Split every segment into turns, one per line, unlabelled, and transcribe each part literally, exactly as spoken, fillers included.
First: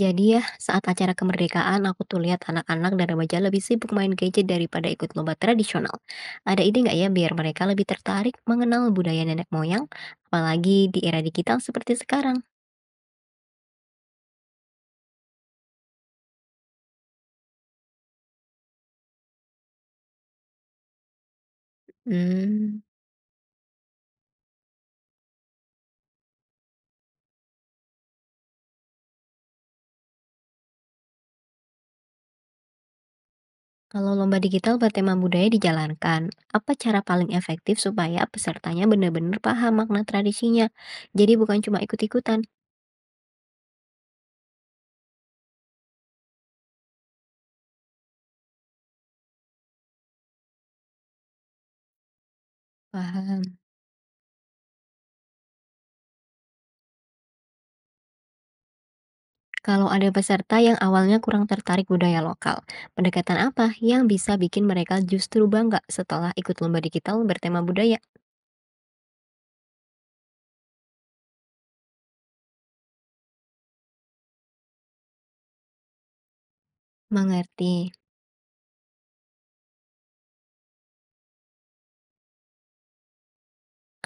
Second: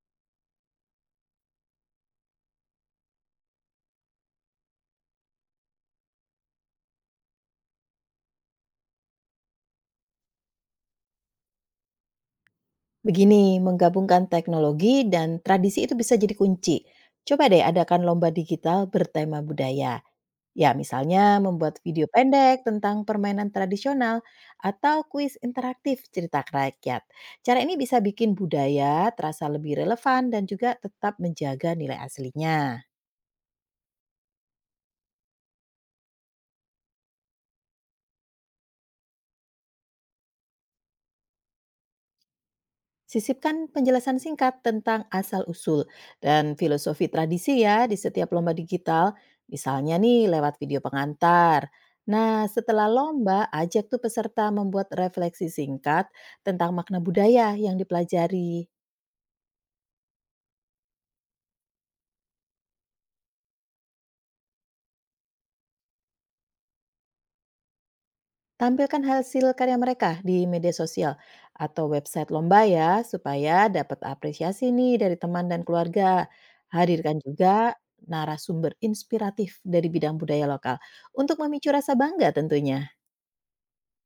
Jadi ya, saat acara kemerdekaan aku tuh lihat anak-anak dan remaja lebih sibuk main gadget daripada ikut lomba tradisional. Ada ide nggak ya biar mereka lebih tertarik mengenal budaya nenek moyang, apalagi di era digital seperti sekarang?
Begini, menggabungkan teknologi dan tradisi itu bisa jadi kunci. Coba deh adakan lomba digital bertema budaya. Ya, misalnya membuat video pendek
Hmm,
tentang permainan tradisional atau kuis interaktif cerita rakyat. Cara ini bisa bikin budaya terasa lebih relevan dan juga tetap menjaga nilai aslinya.
Kalau lomba digital bertema budaya dijalankan, apa cara paling efektif supaya pesertanya benar-benar paham makna tradisinya? Jadi bukan cuma ikut-ikutan.
Sisipkan penjelasan singkat tentang asal-usul dan filosofi tradisi ya di setiap lomba digital, misalnya nih lewat video pengantar. Nah, setelah lomba,
Paham.
ajak tuh peserta membuat refleksi singkat tentang makna budaya yang dipelajari.
Kalau ada peserta yang awalnya kurang tertarik budaya lokal, pendekatan apa yang bisa bikin mereka justru bangga setelah ikut lomba digital bertema budaya?
Tampilkan hasil karya mereka di media sosial atau website lomba ya, supaya dapat apresiasi nih dari teman dan keluarga. Hadirkan juga
Mengerti.
narasumber inspiratif dari bidang budaya lokal untuk memicu rasa bangga tentunya.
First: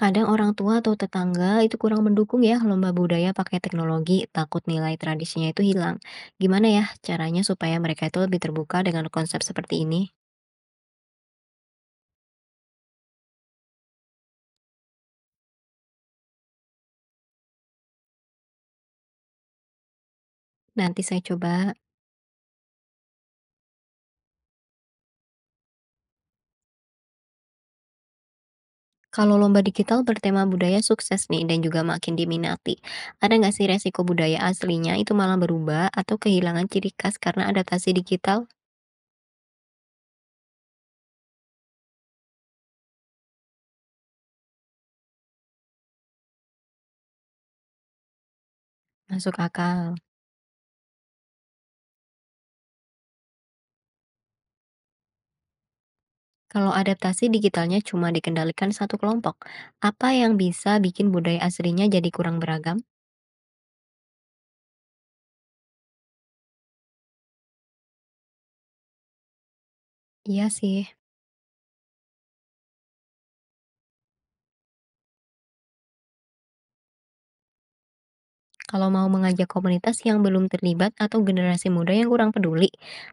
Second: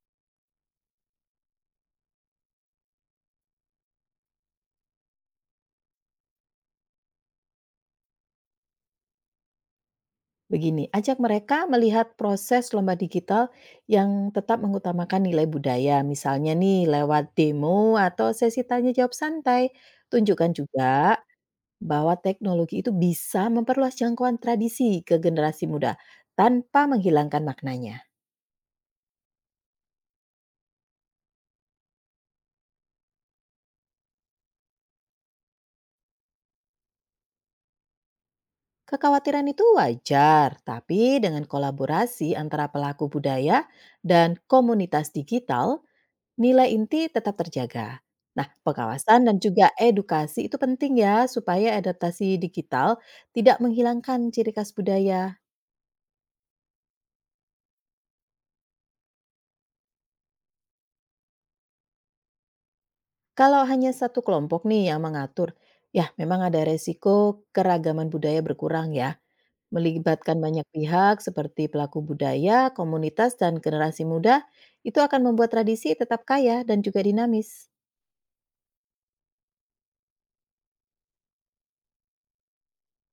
Kadang orang tua atau tetangga itu kurang mendukung ya lomba budaya pakai teknologi, takut nilai tradisinya itu hilang. Gimana ya caranya supaya mereka itu lebih terbuka dengan konsep seperti ini?
Begini, ajak mereka melihat proses lomba digital yang tetap mengutamakan nilai budaya, misalnya nih lewat demo atau sesi tanya jawab santai. Tunjukkan
Nanti
juga
saya coba.
bahwa teknologi itu bisa memperluas jangkauan tradisi ke generasi muda tanpa menghilangkan maknanya.
Kalau lomba digital bertema budaya sukses nih dan juga makin diminati, ada nggak sih resiko budaya aslinya itu malah berubah atau kehilangan ciri khas karena adaptasi digital?
Kekhawatiran itu wajar, tapi dengan kolaborasi antara pelaku budaya dan komunitas digital, nilai inti tetap terjaga. Nah, pengawasan dan
Masuk
juga
akal.
edukasi itu penting ya supaya adaptasi digital tidak menghilangkan ciri khas budaya.
Kalau adaptasi digitalnya cuma dikendalikan satu kelompok, apa yang bisa bikin budaya aslinya jadi kurang beragam?
Kalau hanya satu kelompok nih yang mengatur, ya memang ada resiko keragaman budaya berkurang ya. Melibatkan
Iya
banyak
sih.
pihak seperti pelaku budaya, komunitas, dan generasi muda, itu akan membuat tradisi tetap kaya dan juga dinamis.
Kalau mau mengajak komunitas yang belum terlibat atau generasi muda yang kurang peduli,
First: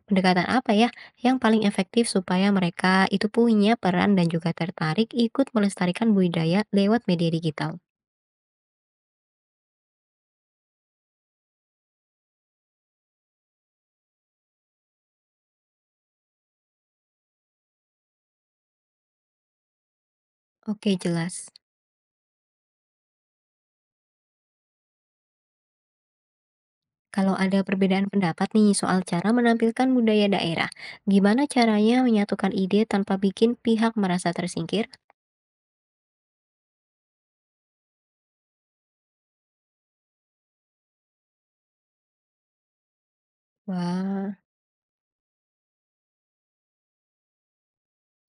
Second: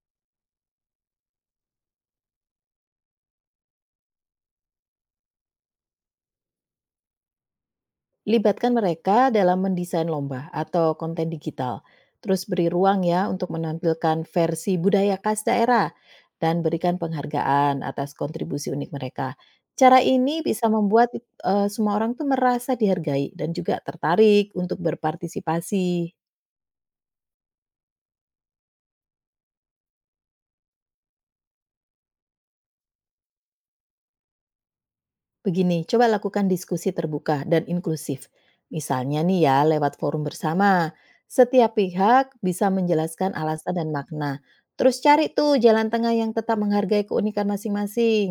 pendekatan apa ya yang paling efektif supaya mereka itu punya peran dan juga tertarik ikut melestarikan budaya lewat media digital?
Libatkan mereka dalam mendesain lomba atau konten digital. Terus beri ruang ya untuk menampilkan versi budaya khas daerah dan berikan penghargaan atas kontribusi unik mereka. Cara ini bisa
Oke,
membuat
jelas.
eh, semua orang tuh merasa dihargai dan juga tertarik untuk berpartisipasi.
Kalau ada perbedaan pendapat nih soal cara menampilkan budaya daerah, gimana caranya menyatukan ide tanpa bikin pihak merasa tersingkir?
Begini, coba lakukan diskusi terbuka dan inklusif. Misalnya nih ya, lewat forum bersama. Setiap pihak bisa menjelaskan alasan dan makna.
Wah.
Terus cari tuh jalan tengah yang tetap menghargai keunikan masing-masing.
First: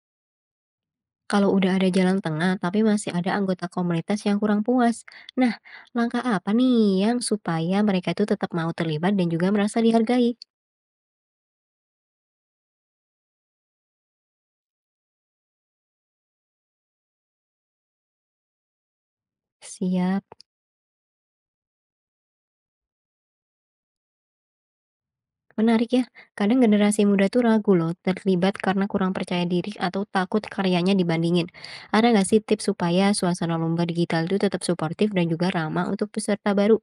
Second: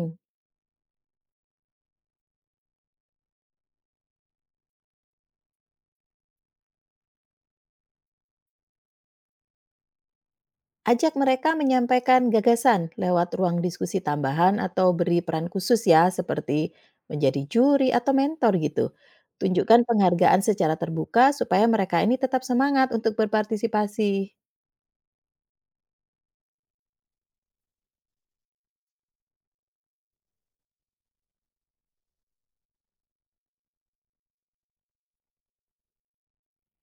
Kalau udah ada jalan tengah, tapi masih ada anggota komunitas yang kurang puas. Nah, langkah apa nih yang supaya mereka itu tetap mau terlibat dan juga merasa dihargai?
Ajak mereka menyampaikan gagasan lewat ruang diskusi tambahan atau beri peran khusus ya, seperti menjadi juri atau mentor gitu. Tunjukkan
Siap,
penghargaan secara terbuka supaya mereka ini tetap semangat untuk berpartisipasi.
menarik ya. Kadang generasi muda tuh ragu loh terlibat karena kurang percaya diri atau takut karyanya dibandingin. Ada nggak sih tips supaya suasana lomba digital itu tetap suportif dan juga ramah untuk peserta baru?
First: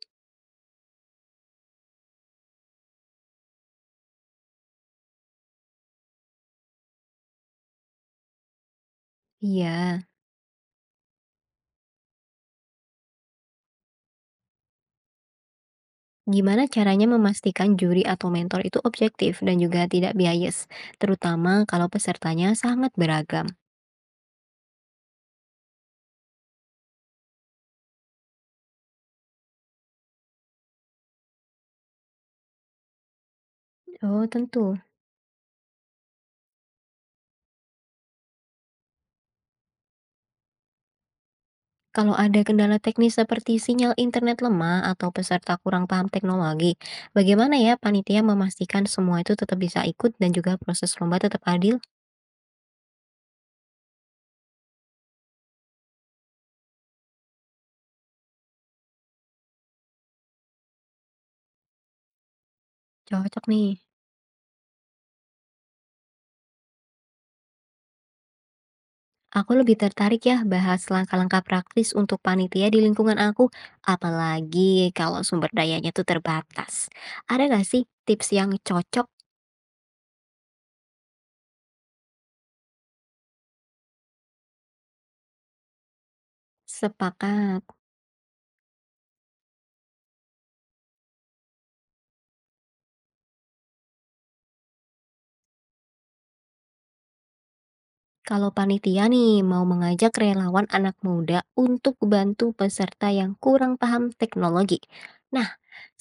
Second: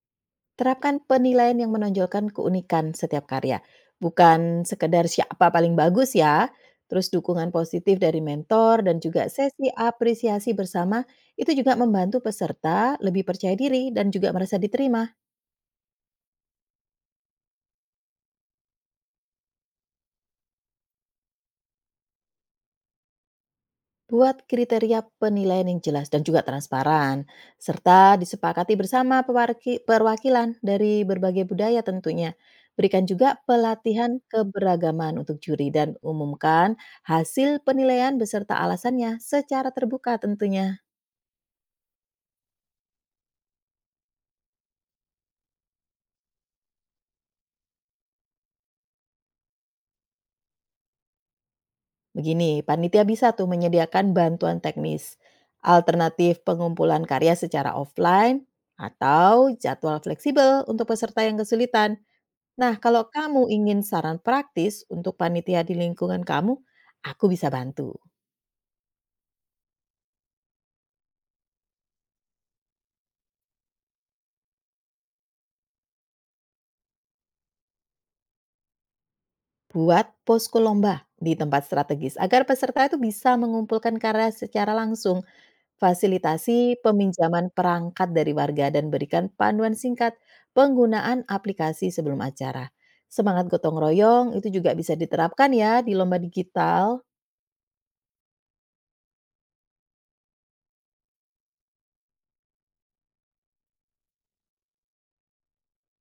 Terapkan penilaian yang menonjolkan keunikan setiap karya, bukan sekedar siapa paling bagus ya. Terus dukungan positif dari mentor dan juga sesi
Iya.
apresiasi bersama itu juga membantu peserta lebih percaya diri dan juga merasa diterima.
Gimana caranya memastikan juri atau mentor itu objektif dan juga tidak bias, terutama kalau pesertanya sangat beragam?
Buat kriteria penilaian yang jelas dan juga transparan, serta disepakati bersama pewarki- perwakilan dari berbagai budaya tentunya. Berikan juga pelatihan
Oh, tentu.
keberagaman untuk juri dan umumkan hasil penilaian beserta alasannya secara terbuka tentunya.
Kalau ada kendala teknis seperti sinyal internet lemah atau peserta kurang paham teknologi, bagaimana ya panitia memastikan semua itu tetap bisa ikut dan juga proses lomba tetap adil?
Begini, panitia bisa tuh menyediakan bantuan teknis, alternatif pengumpulan karya secara offline, atau jadwal fleksibel untuk peserta yang kesulitan. Nah, kalau kamu
Cocok nih.
ingin saran praktis untuk panitia di lingkungan kamu, aku bisa bantu.
Aku lebih tertarik ya bahas langkah-langkah praktis untuk panitia di lingkungan aku, apalagi kalau sumber dayanya tuh terbatas. Ada nggak sih tips yang cocok?
Buat posko lomba di tempat strategis agar peserta itu bisa mengumpulkan karya secara langsung, fasilitasi peminjaman
Sepakat.
perangkat dari warga dan berikan panduan singkat penggunaan aplikasi sebelum acara. Semangat gotong royong itu juga bisa diterapkan ya di lomba digital.
Kalau panitia nih mau mengajak relawan anak muda untuk bantu peserta yang kurang paham teknologi. Nah,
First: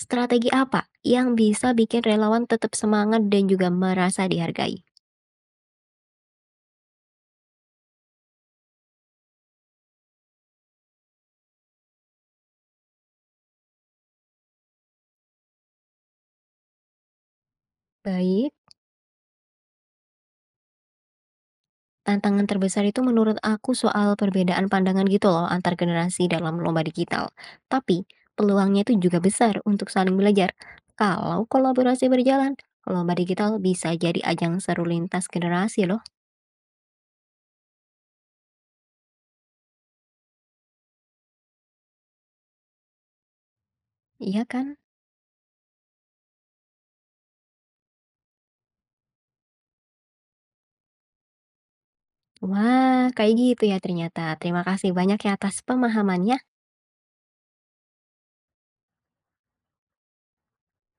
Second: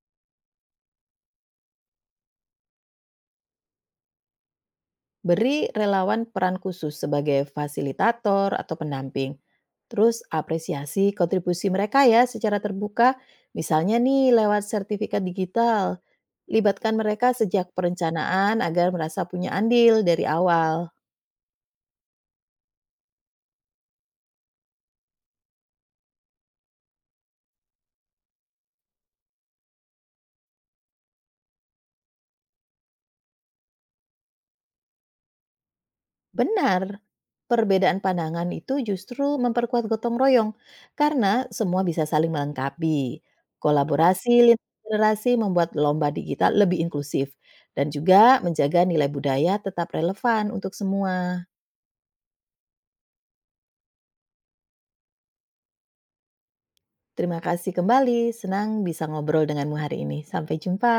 strategi apa yang bisa bikin relawan tetap semangat dan juga merasa dihargai?
Beri relawan peran khusus sebagai fasilitator atau pendamping. Terus apresiasi kontribusi mereka ya secara terbuka, misalnya nih lewat sertifikat digital. Libatkan mereka sejak
Baik.
perencanaan agar merasa punya andil dari awal.
Tantangan terbesar itu menurut aku soal perbedaan pandangan gitu loh antar generasi dalam lomba digital. Tapi peluangnya itu juga besar untuk saling belajar. Kalau kolaborasi berjalan, lomba digital bisa jadi ajang seru lintas generasi loh,
Benar, perbedaan pandangan itu justru memperkuat gotong royong karena semua bisa saling melengkapi. Kolaborasi
iya
lintas
kan?
generasi membuat lomba digital lebih inklusif dan juga menjaga nilai budaya tetap relevan untuk semua.
Wah, kayak gitu ya ternyata. Terima kasih banyak ya atas pemahamannya.
Terima kasih kembali, senang bisa ngobrol denganmu hari ini. Sampai jumpa.